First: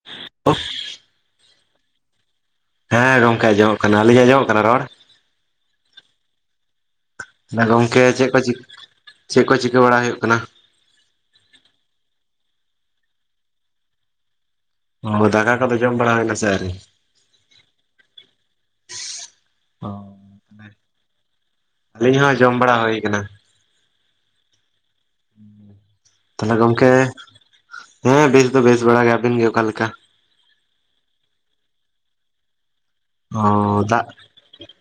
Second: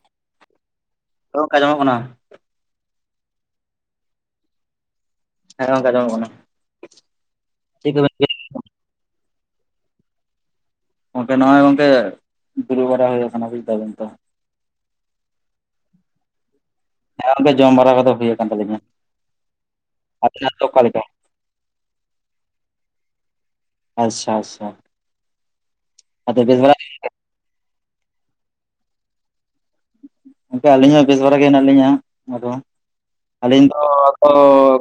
[unintelligible] [unintelligible] ᱡᱚᱢᱚᱜ ᱠᱟᱱᱟ᱾ ᱦᱮᱸ ᱜᱚᱝᱠᱮ ᱟᱸᱡᱚᱢᱚᱜ ᱠᱟᱱᱟ᱾ ᱟᱞᱤᱧ ᱟᱸᱡᱚᱢᱚᱜ ᱠᱟᱱᱟ ᱨᱚᱲ [unintelligible] ᱠᱟᱱᱟ᱾ ᱜᱚᱝᱠᱮ ᱠᱚᱵᱮᱱ ᱪᱮᱫ ᱪᱤᱠᱟᱹᱭ ᱠᱚ ᱪᱤ ᱪᱟᱜ ᱠᱚ ᱪᱤᱠᱟᱹ ᱵᱟᱲᱟ ᱦᱩᱭᱩᱜ ᱠᱟᱱᱟ? ᱜᱚᱝᱠᱮ ᱱᱚᱜᱚᱭ ᱜᱚᱝᱠᱮ ᱫᱩᱨᱩᱩ ᱵᱟᱨᱟ ᱦᱩᱭ ᱠᱟᱱᱟ ᱵᱩᱡ ᱫᱟᱵᱤᱱ ᱛᱚ᱾ ᱦᱳᱸᱫᱚᱠᱟ ᱠᱟᱫᱚ ᱡᱚᱢ ᱵᱟᱲᱟᱣ ᱥᱟᱨᱤ [unintelligible] ᱡᱚᱢ ᱵᱟᱲᱟ ᱠᱚᱫᱚ ᱦᱩᱭ ᱟᱠᱟᱱ ᱛᱟᱞᱤᱧᱟ ᱾ ᱚ ᱟᱹᱞᱤᱧ ᱦᱚᱸ ᱡᱚᱢ ᱵᱟᱲᱟ ᱦᱩᱭ ᱠᱟᱱᱟ ᱾ ᱟᱪᱪᱷᱟ ᱟᱪᱪᱷᱟ᱾ ᱟᱫᱚ ᱛᱟᱦᱚᱞᱮ ᱵᱮᱥ ᱵᱟᱲᱟ ᱜᱮ? ᱜᱚᱝᱠᱮ ᱦᱮᱸ ᱵᱮᱥ ᱫᱚ ᱵᱮᱥ ᱵᱟᱲᱟ ᱜᱮ ᱟᱵᱤᱱ ᱜᱮ ᱚᱠᱟ ᱞᱮᱠᱟ? ᱟᱹᱞᱤᱧ ᱦᱚᱸ ᱵᱮᱥ ᱵᱟᱲᱟ ᱜᱮ ᱦᱮᱱᱟᱜ ᱞᱤᱧᱟᱹ ᱟᱫᱚ ᱟᱹᱞᱤᱧ ᱚ ᱫᱚ ᱫᱟᱜ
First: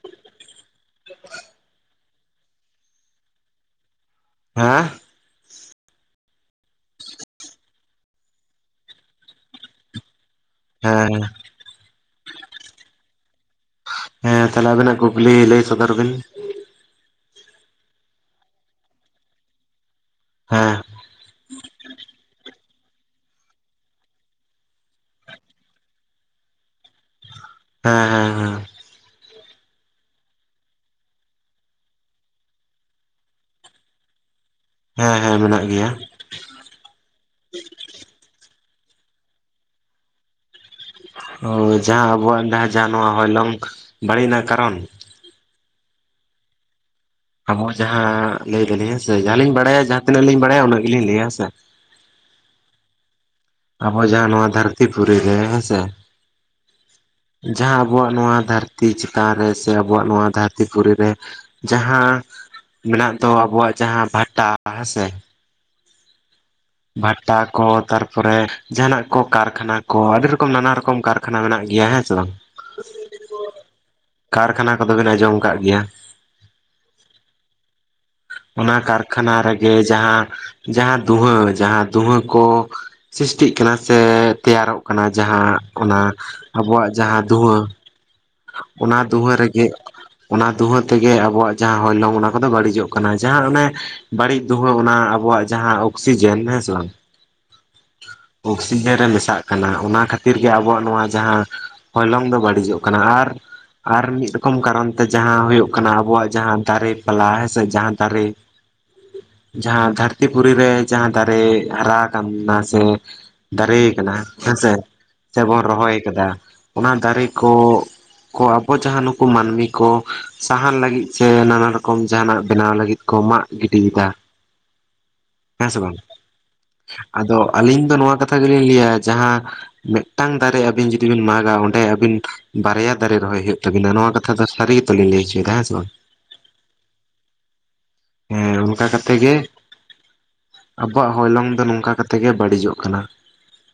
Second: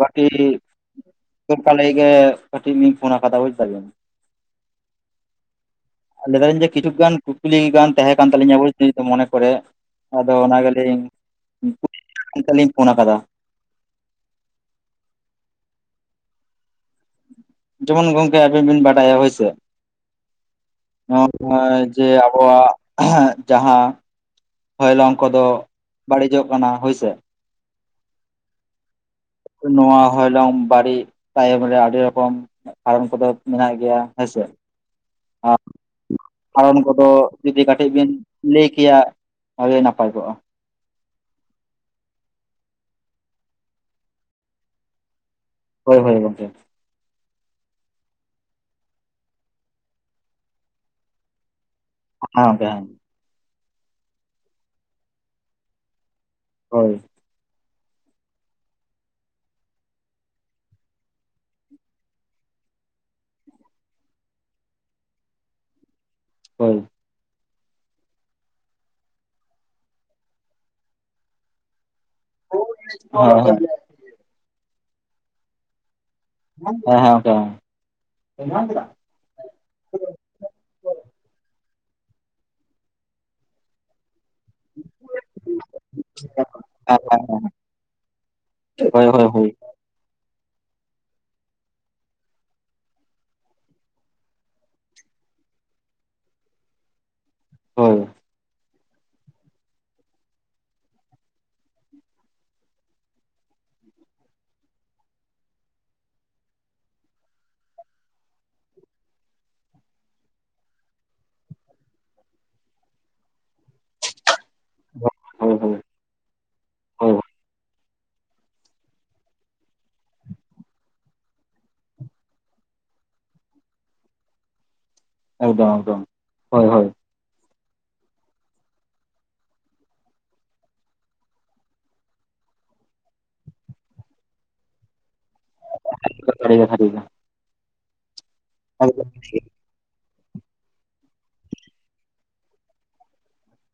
ᱠᱟᱹᱴᱤᱡ [unintelligible] ᱜᱮ ᱠᱟᱹᱴᱤᱡ ᱤᱧ ᱯᱷᱳᱱ ᱟᱠᱟᱫᱟ ᱵᱩᱡ ᱫᱟ ᱵᱤᱱ ᱦᱮᱸ᱾ ᱞᱟᱹᱭ ᱫᱟᱞᱤᱧ ᱡᱮ ᱠᱤᱪᱷᱩ ᱜᱟᱱ ᱠᱩᱠᱞᱤ ᱜᱟᱱ ᱛᱟᱦᱮᱸ ᱠᱟᱱ, ᱛᱟᱹᱞᱤᱧᱟ [unintelligible] ᱢᱚᱱᱮ ᱠᱚᱨᱮ ᱟᱫᱚ ᱦᱮᱸ [unintelligible] ᱞᱤᱧ ᱯᱷᱳᱱ ᱠᱟᱫᱟ᱾ ᱦᱮᱸ ᱛᱟᱦᱚᱞᱮ ᱟᱵᱤᱱᱟᱜ ᱠᱩᱠᱞᱤ ᱞᱟᱹᱭ ᱥᱚᱫᱚᱨ ᱵᱤᱱ? ᱡᱮᱢᱚᱱ ᱜᱚᱝᱠᱮ ᱟᱵᱤᱱ ᱵᱤᱱ ᱵᱟᱰᱟᱭᱟ ᱦᱳᱭᱥᱮ᱾ ᱦᱮᱸ ᱱᱚᱣᱟ ᱡᱮ ᱟᱵᱚᱣᱟᱜ ᱡᱟᱦᱟᱸ ᱦᱚᱭᱞᱚᱝ ᱠᱚᱫᱚ ᱵᱟᱹᱲᱤᱡᱚᱜ ᱠᱟᱱᱟ ᱦᱳᱭᱥᱮ᱾ ᱦᱮᱸ ᱦᱮᱸ ᱦᱮᱸ᱾ ᱱᱚᱣᱟ ᱦᱚᱭᱞᱚᱝ ᱵᱟᱲᱤᱡ ᱛᱟᱭᱚᱢ ᱨᱮ ᱟᱹᱰᱤ ᱨᱚᱠᱚᱢ [unintelligible] ᱠᱚᱫᱚ ᱢᱮᱱᱟᱜ ᱜᱮᱭᱟ ᱦᱮᱸᱥᱮ ᱦᱮᱸ ᱦᱮᱸ ᱟᱨ ᱢᱮᱱᱟᱜ ᱜᱮᱭᱟ᱾ ᱠᱟᱨᱚᱱ ᱠᱚᱫᱚ ᱡᱩᱫᱤ ᱠᱟᱹᱴᱤᱡ ᱵᱤᱱ ᱞᱟᱹᱭ ᱠᱮᱭᱟ ᱛᱮ ᱱᱟᱯᱟᱭ ᱠᱚᱜᱼᱟ᱾ ᱳᱸ ᱡᱟᱦᱟᱸ ᱟᱵᱚᱣᱟᱜ ᱡᱟᱦᱟᱸ ᱡᱟᱦᱟᱸ ᱱᱚᱣᱟ ᱦᱚᱭᱞᱚᱝ ᱵᱟᱹᱲᱤᱡ ᱨᱮᱱᱟᱜ ᱠᱟᱨᱚᱱ᱾ ᱦᱳᱭ ᱦᱳᱭ ᱦᱳᱭ ᱜᱚᱝᱠᱮ ᱾ ᱟᱵᱚ ᱡᱟᱦᱟᱸ ᱞᱟᱹᱭ ᱫᱟᱞᱤᱧ ᱦᱮᱸ ᱥᱮ, ᱡᱟᱦᱟᱸᱞᱤᱧ ᱵᱟᱲᱟᱭᱟ ᱡᱟᱦᱟᱸ ᱛᱤᱱᱟᱹᱜ ᱞᱤᱧ ᱵᱟᱲᱟᱭᱟ ᱩᱱᱟᱹᱜ ᱜᱮᱞᱤᱧ ᱞᱟᱹᱭᱟ ᱦᱮᱸ ᱥᱮ ᱦᱮᱸ ᱜᱚᱝᱠᱮ ᱦᱮᱸ ᱟᱵᱚ ᱡᱟᱦᱟᱸ ᱱᱚᱣᱟ ᱫᱷᱟᱹᱨᱛᱤ ᱯᱩᱨᱩᱨᱤ ᱨᱮ ᱦᱮᱸ ᱥᱮ ᱦᱳᱭ᱾ ᱡᱟᱦᱟᱸ ᱟᱵᱚᱣᱟᱜ ᱱᱚᱣᱟ ᱫᱷᱟᱹᱨᱛᱤ ᱪᱮᱛᱟᱱ ᱨᱮ ᱥᱮ ᱟᱵᱚᱣᱟᱜ ᱱᱚᱣᱟ ᱫᱷᱟᱹᱨᱛᱤ ᱯᱩᱨᱤ ᱨᱮ᱾ ᱡᱟᱦᱟᱸ ᱢᱮᱱᱟᱜ ᱫᱚ, ᱟᱵᱚᱣᱟᱜ ᱡᱟᱦᱟᱸ ᱵᱷᱟᱴᱟ ᱦᱮᱸᱥᱮ ᱦᱳᱭ᱾ ᱵᱷᱟᱴᱟ ᱠᱚ ᱛᱟᱨᱯᱚᱨᱮ, ᱡᱟᱦᱱᱟᱜ ᱠᱚ ᱠᱟᱨᱠᱷᱟᱱᱟ ᱠᱚ, ᱟᱹᱰᱤ ᱨᱚᱠᱚᱢ ᱱᱟᱱᱟ ᱨᱚᱠᱚᱢ ᱠᱟᱨ ᱠᱷᱟᱱᱟ ᱢᱮᱱᱟᱜ ᱜᱮᱭᱟ ᱦᱮᱸ ᱥᱮ ᱵᱟᱝᱺ ᱦᱳᱭ ᱦᱳᱭ ᱦᱮᱸ ᱦᱮᱸ ᱠᱟᱨᱠᱷᱟᱱᱟ ᱠᱚᱫᱚᱵᱤᱱ ᱟᱸᱡᱚᱢ ᱠᱟᱜ ᱜᱮᱭᱟ᱾ ᱦᱮᱸ ᱦᱮᱸ ᱜᱚᱝᱠᱮ ᱠᱷᱟᱱᱟ ᱨᱮᱜᱮ ᱡᱟᱦᱟᱸ ᱡᱟᱦᱟᱸ ᱫᱩᱦᱟᱹ ᱡᱟᱦᱟᱸ ᱫᱩᱦᱟᱹ ᱠᱚ ᱥᱤᱥᱴᱤᱜ ᱠᱟᱱᱟ ᱥᱮ ᱛᱮᱭᱟᱨᱚᱜ ᱠᱟᱱᱟ᱾ ᱡᱟᱦᱟᱸ ᱚᱱᱟ ᱟᱵᱚᱣᱟᱜ ᱦᱮᱸ ᱡᱟᱦᱟᱸ ᱦᱮᱸ ᱫᱷᱩᱣᱟᱹ ᱚᱱᱟ ᱦᱳᱭ ᱦᱳᱭ ᱦᱳᱭ ᱫᱩᱸᱦᱟᱹ ᱦᱳᱭ ᱨᱮᱜᱮ ᱚᱱᱟ ᱫᱩᱸᱦᱟᱹ ᱛᱮᱜᱮ ᱟᱵᱚᱣᱟᱜ ᱡᱟᱦᱟᱸ ᱦᱚᱭᱞᱚᱝ ᱚᱱᱟ ᱠᱚᱫᱚ ᱵᱟᱹᱲᱤᱡᱚᱜ ᱠᱟᱱᱟ ᱡᱟᱦᱟᱸ ᱚᱱᱮ ᱵᱟᱹᱲᱤᱡ ᱫᱩᱦᱟᱹ ᱚᱱᱟ ᱟᱵᱚᱣᱟᱜ ᱡᱟᱦᱟᱸ ᱚᱠᱥᱤᱡᱮᱱ ᱦᱮᱸ ᱥᱮ ᱵᱟᱝ ᱦᱳᱭ ᱪᱤᱱᱦᱟᱹᱨ ᱨᱮ ᱢᱮᱥᱟᱜ ᱠᱟᱱᱟ ᱚᱱᱟ ᱠᱷᱟᱹᱛᱤᱨ ᱜᱮ ᱟᱵᱚᱣᱟᱜ ᱱᱚᱣᱟ ᱡᱟᱦᱟᱸ ᱦᱚᱭᱞᱚᱝ ᱫᱚ ᱵᱟᱹᱲᱤᱡᱚᱜ ᱠᱟᱱᱟ, ᱟᱨ ᱟᱨ ᱢᱤᱫ ᱨᱚᱠᱚᱢ ᱠᱟᱨᱚᱱ ᱛᱮ ᱡᱟᱸᱦᱟ ᱦᱩᱭᱩᱜ ᱠᱟᱱᱟ ᱟᱵᱚᱣᱟᱜ ᱡᱟᱦᱟᱸ ᱫᱟᱨᱮ ᱯᱟᱞᱟ ᱦᱮᱸᱥᱮ ᱡᱟᱦᱟᱸ ᱫᱟᱨᱮ [unintelligible] ᱡᱟᱦᱟᱸ ᱫᱷᱟᱹᱨᱛᱤ ᱯᱩᱨᱤ ᱨᱮ ᱡᱟᱦᱟᱸ ᱫᱟᱨᱮ ᱦᱟᱨᱟ ᱟᱠᱟᱱᱟ ᱥᱮ ᱫᱟᱨᱮ ᱠᱟᱱᱟ ᱦᱮᱸᱥᱮ ᱥᱮᱵᱚᱱ ᱦᱳᱭ ᱨᱚᱦᱚᱭ ᱠᱟᱫᱟ ᱚᱱᱟ ᱦᱳᱭ ᱫᱟᱨᱮ ᱠᱚ ᱠᱚ ᱟᱵᱚ ᱡᱟᱦᱟᱸ ᱱᱩᱠᱩ ᱢᱟᱹᱱᱢᱤ ᱠᱚ ᱥᱟᱦᱟᱱ ᱞᱟᱹᱜᱤᱫ ᱥᱮ ᱱᱟᱱᱟ ᱨᱚᱠᱚᱢ ᱡᱟᱦᱟᱱᱟᱜ ᱵᱮᱱᱟᱣ ᱞᱟᱹᱜᱤᱫ ᱠᱚ ᱢᱟᱜ ᱜᱤᱰᱤᱭᱮᱫᱟ᱾ [unintelligible] ᱦᱮᱸ ᱥᱮ ᱵᱟᱝ ᱮᱠᱫᱚᱢ ᱦᱳᱭ ᱦᱳᱭ ᱟᱫᱚ ᱟᱹᱞᱤᱧ ᱫᱚ ᱱᱚᱣᱟ ᱠᱟᱛᱷᱟ ᱜᱮᱞᱤᱧ ᱞᱟᱹᱭᱟ ᱡᱟᱦᱟᱸ ᱢᱤᱫᱴᱟᱝ ᱫᱟᱨᱮ ᱟᱵᱤᱱ ᱡᱩᱫᱤ ᱵᱤᱱ ᱢᱟᱜᱟ ᱚᱸᱰᱮ ᱟᱵᱤᱱ ᱵᱟᱨᱭᱟ ᱫᱟᱨᱮ ᱨᱚᱦᱚᱭ ᱦᱩᱭᱩᱜ ᱛᱟᱵᱤᱱᱟ ᱱᱚᱣᱟ ᱠᱟᱛᱷᱟ ᱫᱚ ᱥᱟᱹᱨᱤ ᱜᱮᱛᱚᱞᱤᱧ ᱞᱟᱹᱭ ᱦᱚᱪᱚᱭᱮᱫᱟ ᱦᱮᱸ ᱥᱮ ᱵᱟᱝ? ᱥᱟᱹᱨᱤ ᱜᱮ ᱥᱟᱹᱨᱤ ᱜᱮ ᱾ ᱦᱮᱸ ᱚᱱᱠᱟ ᱠᱟᱛᱮ ᱜᱮ ᱟᱵᱚᱣᱟᱜ ᱦᱚᱭᱞᱚᱝ ᱫᱚ ᱱᱚᱝᱠᱟ ᱠᱟᱛᱮ ᱜᱮ ᱵᱟᱹᱲᱤᱡᱚᱜ ᱠᱟᱱᱟ᱾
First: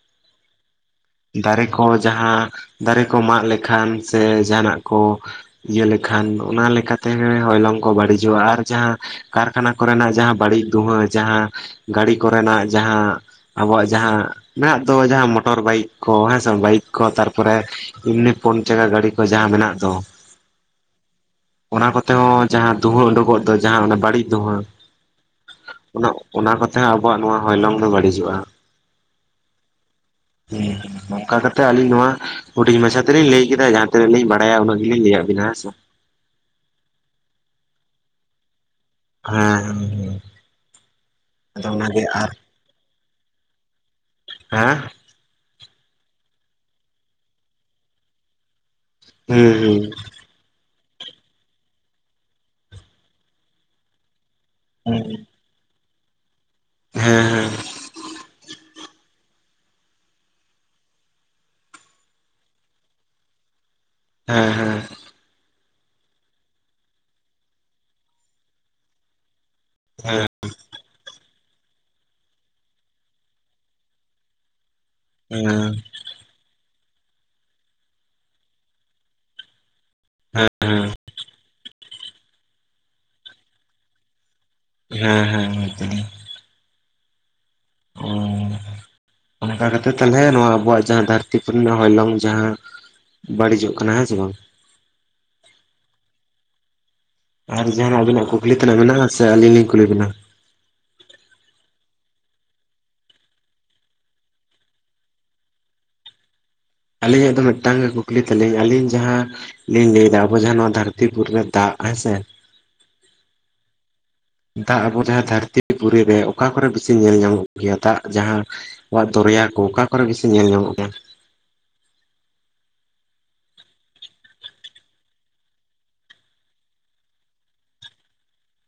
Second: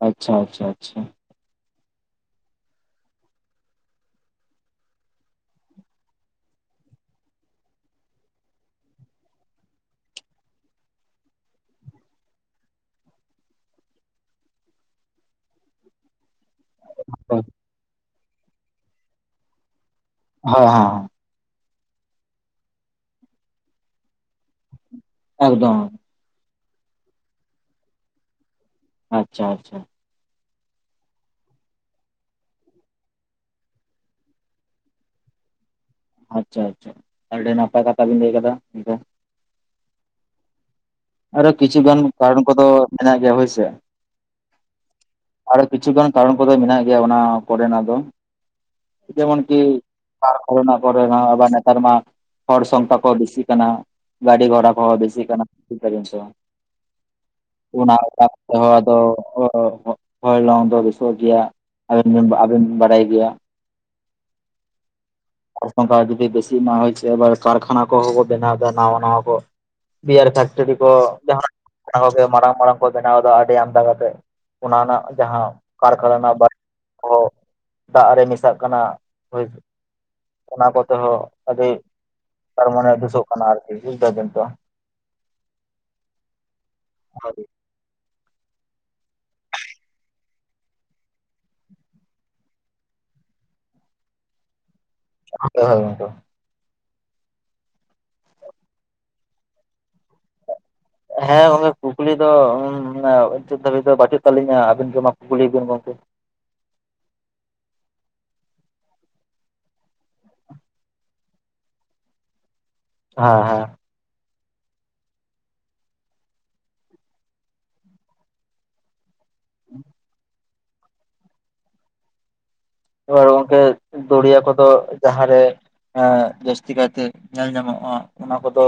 ᱟᱪᱪᱷᱟ ᱟᱪᱪᱷᱟ ᱟᱪᱪᱷᱟ᱾ ᱫᱟᱨᱮ ᱠᱚ ᱡᱟᱦᱟᱸ ᱫᱟᱨᱮ ᱠᱚ ᱢᱟᱜ ᱞᱮᱠᱷᱟᱱ ᱥᱮ ᱡᱟᱦᱟᱱᱟᱜ ᱠᱚ ᱤᱭᱟᱹ ᱞᱮᱠᱷᱟᱱ ᱚᱱᱟ ᱞᱮᱠᱟᱛᱮ ᱦᱚᱭᱞᱚᱝ ᱠᱚ ᱵᱟᱹᱲᱤᱡᱚᱜ-ᱟ, ᱟᱨ ᱡᱟᱦᱟᱸ ᱠᱟᱨᱠᱷᱟᱱᱟ ᱠᱚᱨᱮᱱᱟᱜ ᱡᱟᱦᱟᱸ ᱵᱟᱹᱲᱤᱡ ᱫᱷᱩᱦᱟᱹ ᱡᱟᱦᱟᱸ ᱜᱟᱹᱲᱤ ᱠᱚᱨᱮᱱᱟᱜ ᱡᱟᱦᱟᱸ ᱟᱵᱚᱣᱟᱜ ᱡᱟᱦᱟᱸ ᱢᱮᱱᱟᱜ ᱫᱚ ᱡᱟᱦᱟᱸ ᱢᱚᱴᱚᱨ ᱵᱟᱭᱤᱠ ᱠᱚ ᱦᱮᱸ ᱵᱟᱭᱤᱠ ᱠᱚ ᱦᱮᱸ ᱛᱟᱨᱯᱚᱨᱮ ᱮᱢᱱᱤ ᱯᱩᱱ ᱪᱟᱠᱟ ᱜᱟᱹᱰᱤ ᱠᱚ ᱡᱟᱦᱟᱸ ᱢᱮᱱᱟᱜ ᱫᱚ [inaudible] ᱚᱱᱟ ᱠᱚᱛᱮ ᱦᱚᱸ ᱡᱟᱦᱟᱸ ᱫᱩᱸᱦᱟᱹ ᱩᱰᱩᱠᱚᱜ ᱫᱚ ᱡᱟᱦᱟᱸ ᱚᱱᱟ ᱵᱟᱹᱲᱤᱡ ᱫᱩᱸᱦᱟᱹ ᱮᱠᱫᱚᱢ ᱾ ᱚᱱᱟ ᱚᱱᱟ ᱠᱚᱛᱮ ᱦᱚᱸ ᱟᱵᱚᱣᱟᱜ ᱱᱚᱣᱟ ᱦᱚᱞᱚᱝ ᱫᱚ ᱵᱟᱹᱲᱤᱡᱚᱜ-ᱟ᱾ ᱟᱪᱪᱷᱟ ᱟᱪᱪᱷᱟ ᱾ ᱦᱮ ᱚᱱᱠᱟ ᱠᱟᱛᱮᱜ ᱟᱹᱞᱤᱧ ᱱᱚᱣᱟ ᱦᱩᱧ ᱢᱟᱪᱷᱟ ᱛᱮᱞᱤᱧ ᱞᱟᱹᱭ ᱠᱮᱫᱟ ᱡᱟᱦᱟᱸ ᱛᱤᱱᱟᱹ ᱞᱤᱧ ᱵᱟᱲᱟᱭᱟ ᱩᱱᱟᱹᱜ ᱜᱮᱞᱤᱧ ᱞᱟᱹᱭᱟᱵᱤᱱᱟ ᱦᱮᱸᱥᱮ ᱾ ᱟᱪᱪᱷᱟ ᱟᱪᱪᱷᱟ ᱟᱹᱰᱤ ᱱᱟᱯᱟᱭ ᱠᱟᱛᱷᱟ ᱵᱮᱤᱱ ᱞᱟᱹᱭ ᱠᱟᱫᱟ ᱜᱚᱝᱠᱮ ᱾ ᱦᱮᱸ ᱦᱩᱸ ᱦᱩᱸ [unintelligible] ᱟᱨᱦᱚ ᱠᱤᱪᱷᱩ ᱜᱟᱱ ᱠᱟᱨᱚᱱ ᱠᱚᱫᱚ ᱢᱮᱱᱟᱜ ᱜᱮᱭᱟ ᱦᱳᱭᱥᱮ᱾ ᱦᱮᱸ ᱾ ᱟᱨᱚ ᱠᱤᱪᱷᱩᱩᱜᱟᱱ ᱠᱟᱨᱚᱱ ᱠᱚᱫᱚ ᱢᱮᱱᱟᱜ ᱜᱮᱭᱟ ᱚᱱᱟ ᱠᱚᱨᱮᱱᱟᱜ ᱫᱚ ᱡᱮᱢᱚᱱ ᱠᱤ ᱦᱩᱸ ᱛᱟᱯ ᱠᱚᱨᱮ ᱦᱚᱸ ᱟᱵᱟᱨ ᱱᱮᱛᱟᱨ ᱢᱟ ᱦᱚᱲ ᱥᱚᱝᱠᱷᱟ ᱠᱚ ᱵᱤᱥᱤ ᱠᱟᱱᱟ ᱜᱟᱹᱰᱤ ᱜᱷᱚᱲᱟ [unintelligible] ᱚ ᱦᱩᱸ ᱵᱮᱥᱤ ᱠᱟᱱᱟ ᱵᱩᱡ ᱫᱟᱵᱤᱱ ᱥᱮ ᱵᱟᱝ? ᱦᱮᱸ ᱦᱮᱸ ᱾ ᱚᱱᱟ ᱚᱱᱟ ᱛᱮᱦᱚᱸ ᱟᱫᱚ ᱦᱚᱞᱚᱝ ᱫᱚ ᱵᱮᱥᱚᱜ ᱜᱮᱭᱟ᱾ ᱟᱹᱵᱤᱱ ᱵᱤᱱ ᱟᱹᱵᱤᱱ ᱵᱤᱱ ᱵᱟᱲᱟᱭ ᱜᱮᱭᱟ ᱾ ᱦᱮᱸ ᱦᱮᱸ᱾ ᱮᱠᱷᱚᱱ ᱫᱚ ᱟᱨ ᱡᱩᱫᱤ ᱵᱮᱥᱤ ᱱᱟᱣᱟ ᱟᱵᱟᱨ ᱠᱟᱨᱠᱷᱟᱱᱟ ᱠᱚ ᱦᱚᱸ ᱠᱚ ᱵᱮᱱᱟᱣ ᱫᱟ ᱱᱟᱣᱟ ᱱᱟᱣᱟ ᱠᱚ ᱦᱮᱸ ᱵᱤᱭᱟᱨ ᱠᱟᱨ ᱠᱚ ᱡᱟᱦᱟᱸ ᱚᱱᱟ ᱠᱚᱜᱮ ᱢᱟᱨᱟᱝ ᱢᱟᱨᱟᱝ ᱠᱚ ᱵᱮᱱᱟᱣ ᱫᱟ ᱟᱹᱰᱤ ᱟᱢᱫᱟ ᱠᱟᱛᱮᱜ ᱚᱱᱟ ᱨᱮᱱᱟᱜ ᱦᱮᱸ ᱡᱟᱦᱟᱸ ᱠᱟᱨᱠᱷᱟᱱᱟ ᱵᱟ [unintelligible] ᱠᱚ ᱫᱟᱜ ᱨᱮ ᱢᱮᱥᱟᱜ ᱠᱟᱱᱟ ᱚᱱᱟ ᱠᱚᱛᱮ ᱦᱚᱸ ᱟᱹᱰᱤ ᱛᱟᱨᱢᱟᱱᱮ ᱫᱩᱥᱚᱜ ᱠᱟᱱᱟ ᱟᱨᱠᱤ ᱵᱩᱡᱷ ᱫᱟᱹᱵᱤᱱ ᱛᱚ? ᱦᱮᱸ ᱦᱮᱸ ᱦᱮᱸ ᱦᱮᱸ᱾ [unintelligible] [inaudible] ᱚᱱᱠᱟ ᱠᱟᱛᱮᱜ ᱛᱟᱞᱦᱮ ᱱᱚᱣᱟ ᱟᱵᱚᱣᱟᱜ ᱡᱟᱦᱟᱸ ᱫᱷᱟᱹᱨᱛᱤ ᱠᱚ ᱨᱮᱱᱟᱜ ᱦᱚᱭᱞᱚᱝ ᱡᱟᱦᱟᱸ ᱵᱟᱹᱲᱤᱡᱚᱜ ᱠᱟᱱᱟ ᱦᱮᱸ ᱥᱮ ᱵᱟᱝ? [unintelligible] ᱟᱨ ᱡᱟᱦᱟᱸᱱᱟᱜ ᱟᱹᱵᱤᱱᱟᱜ ᱠᱩᱠᱞᱤ ᱛᱮᱱᱟᱜ ᱢᱮᱱᱟᱜ-ᱟ ᱥᱮ ᱟᱹᱞᱤᱧ ᱞᱤᱧ ᱠᱩᱞᱤ ᱵᱤᱱᱟ? ᱦᱮᱸ ᱜᱚᱝᱠᱮ ᱠᱩᱠᱞᱤ ᱫᱚ [unintelligible] ᱫᱷᱟᱹᱵᱤᱡ ᱫᱚ ᱵᱟᱹᱪᱩᱜ ᱛᱟᱹᱞᱤᱧᱟ ᱟᱹᱵᱤᱱ ᱜᱮ ᱢᱟ ᱠᱩᱠᱞᱤ ᱵᱤᱱ ᱜᱚᱝᱠᱮ᱾ ᱟᱹᱞᱤᱧᱟᱜ ᱫᱚ ᱢᱤᱫᱴᱟᱝ ᱠᱩᱠᱞᱤ ᱛᱟᱹᱞᱤᱧ ᱟᱹᱞᱤᱧ ᱡᱟᱦᱟᱸ ᱞᱤᱧ ᱞᱟᱹᱭ ᱫᱟ ᱟᱵᱚ ᱡᱟᱦᱟᱸ ᱱᱚᱣᱟ ᱫᱷᱟᱹᱨᱛᱤ ᱯᱩᱨᱤ ᱨᱮ ᱫᱟᱜ ᱦᱮᱸᱥᱮ ᱦᱮᱸ ᱦᱮᱸ ᱫᱟᱜ ᱟᱵᱚ ᱡᱟᱦᱟᱸ ᱫᱷᱟᱹᱨᱛᱤ ᱯᱩᱨᱤ ᱨᱮ ᱚᱠᱟ ᱠᱚᱨᱮ ᱵᱤᱥᱤ ᱧᱮᱞ ᱧᱟᱢᱚᱜ ᱜᱮᱭᱟ ᱫᱟᱜ ᱡᱟᱦᱟᱸ [unintelligible] ᱫᱚᱨᱭᱟ ᱠᱚ ᱚᱠᱟ ᱠᱚᱨᱮ ᱵᱤᱥᱤ ᱧᱮᱞ ᱧᱟᱢᱚᱜ ᱜᱮᱭᱟ? ᱮᱵᱟᱨ ᱜᱚᱝᱠᱮ ᱫᱚᱨᱭᱟ ᱠᱚᱫᱚ ᱡᱟᱦᱟᱸ ᱨᱮ ᱡᱟᱹᱥᱛᱤ ᱠᱟᱭᱛᱮ ᱧᱮᱞ ᱧᱟᱢᱚᱜ-ᱟ ᱚᱱᱟ ᱠᱚᱫᱚ